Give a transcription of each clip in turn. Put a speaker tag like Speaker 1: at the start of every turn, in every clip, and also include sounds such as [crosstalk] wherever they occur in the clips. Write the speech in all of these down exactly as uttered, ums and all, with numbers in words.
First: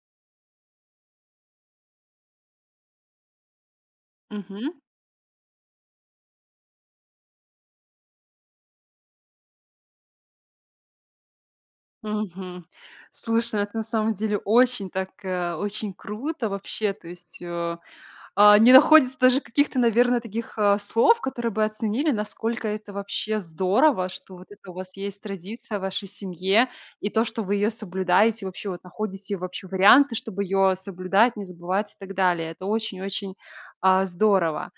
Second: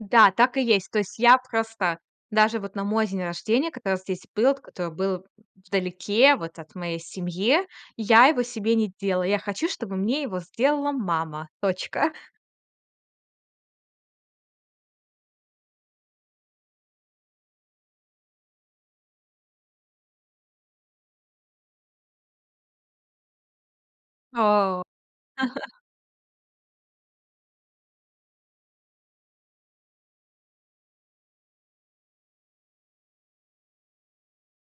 Speaker 1: Да, так и есть. То есть я просто, даже вот на мой день рождения, когда здесь был, вот
Speaker 2: Мгм.
Speaker 1: который был вдалеке вот от моей семье, я его себе не делала. Я хочу, чтобы мне его сделала мама! Точка.
Speaker 2: Мгм. Слушай, ну, это на самом деле очень так, э, очень круто, вообще, то есть, э, а, не находится даже каких-то, наверно, таких, э, слов, которые бы оценили, насколько это вообще здорово, что вот это у
Speaker 1: О.
Speaker 2: вас есть традиция
Speaker 1: [chuckles]
Speaker 2: в вашей семье. И то, что вы ее соблюдаете, вообще, вот находите вообще варианты, чтоб ее соблюдать, не забывать и так далее. Это очень-очень, а, здорово.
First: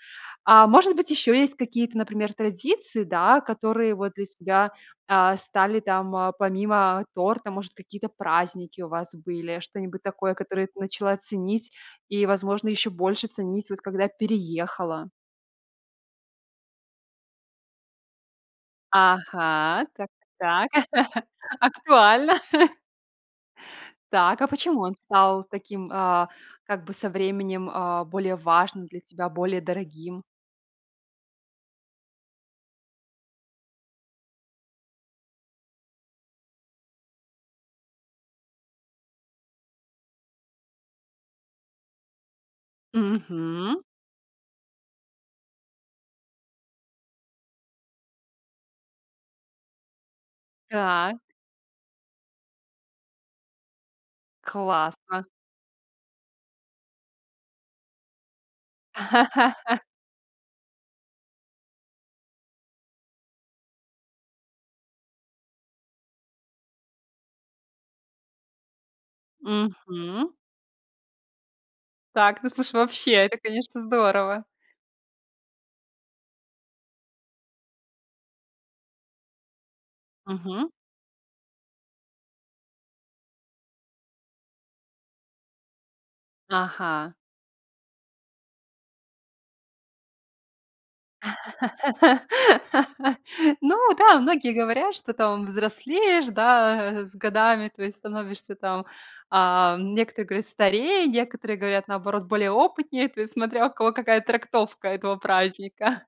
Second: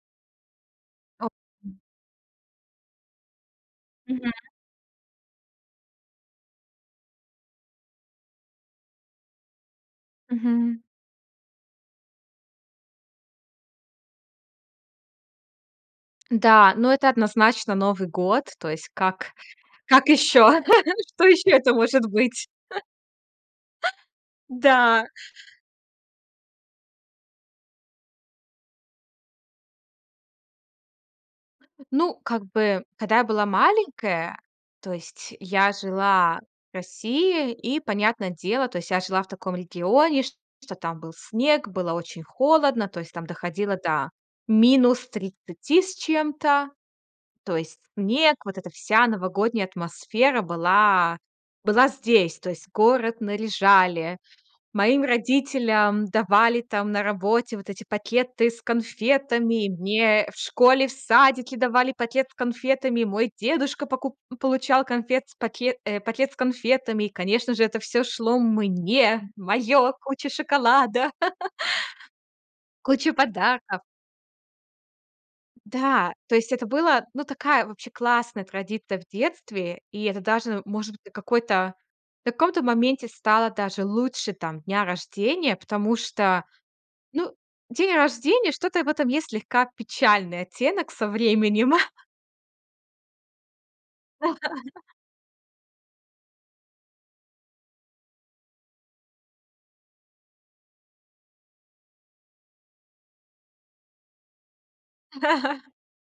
Speaker 2: А может быть,
Speaker 1: О.
Speaker 2: еще есть какие-то, например, традиции, да, которые вот для
Speaker 1: Мгм.
Speaker 2: тебя, а, стали там, помимо торта? Может, какие-то праздники у вас были, что-нибудь такое, которое ты
Speaker 1: Мгм.
Speaker 2: начала ценить и, возможно, ещё больше ценить, воть когда переехала?
Speaker 1: Да, но это однозначно Новый год. То есть как
Speaker 2: Ага,
Speaker 1: как
Speaker 2: так,
Speaker 1: ещё?
Speaker 2: так, так,
Speaker 1: [laughs] Что
Speaker 2: [chuckles]
Speaker 1: ещё это может
Speaker 2: актуально!
Speaker 1: быть?
Speaker 2: [chuckles]
Speaker 1: [laughs]
Speaker 2: Так, а почему он
Speaker 1: Да.
Speaker 2: стал таким, э, как бы со временем, э, более важным для тебя, более дорогим?
Speaker 1: Ну, как бы, когда я была маленькая, то есть я жила в России. И, понятное дело, то есть я жила в таком регионе, шт что там был снег, было очень холодно, то есть там доходило
Speaker 2: Мгм.
Speaker 1: до минус тридцати с чем-то. То есть снег, вот эта вся новогодняя атмосфера была
Speaker 2: Так.
Speaker 1: была здесь. То есть город наряжали, моим
Speaker 2: Классно.
Speaker 1: родителям давали там на работе вот эти пакеты с конфетами.
Speaker 2: [chuckles]
Speaker 1: Мне в школе, в садике давали пакет с конфетами. Мой дедушка поку получал конфет с пакет э, пакет с конфетами, и, конечно же, это всё шло мне, моё, куча
Speaker 2: Мгм.
Speaker 1: шоколада,
Speaker 2: Так, ну,
Speaker 1: [chuckles]
Speaker 2: слушай, вообще,
Speaker 1: куча
Speaker 2: это,
Speaker 1: подарков!
Speaker 2: конечно, здорово!
Speaker 1: Да, то есть это было, ну, такая вообще классная традиция в детстве. И это даже н
Speaker 2: Мгм.
Speaker 1: может быть, какой-то, в каком-то моменте стало даже лучше там дня рождения, потому что,
Speaker 2: Ага.
Speaker 1: ну, день рождения, что-то в этом есть слегка печальный оттенок со временем. [chuckles]
Speaker 2: [laughs] Ну да, многие
Speaker 1: [laughs]
Speaker 2: говорят, что там взрослеешь, да, с годами, то есть становишься там, ам, некоторые говорят, старее, некоторые говорят, наоборот, более опытнее. То есть, смотря у кого какая трактовка этого
Speaker 1: [laughs]
Speaker 2: праздника. [chuckles]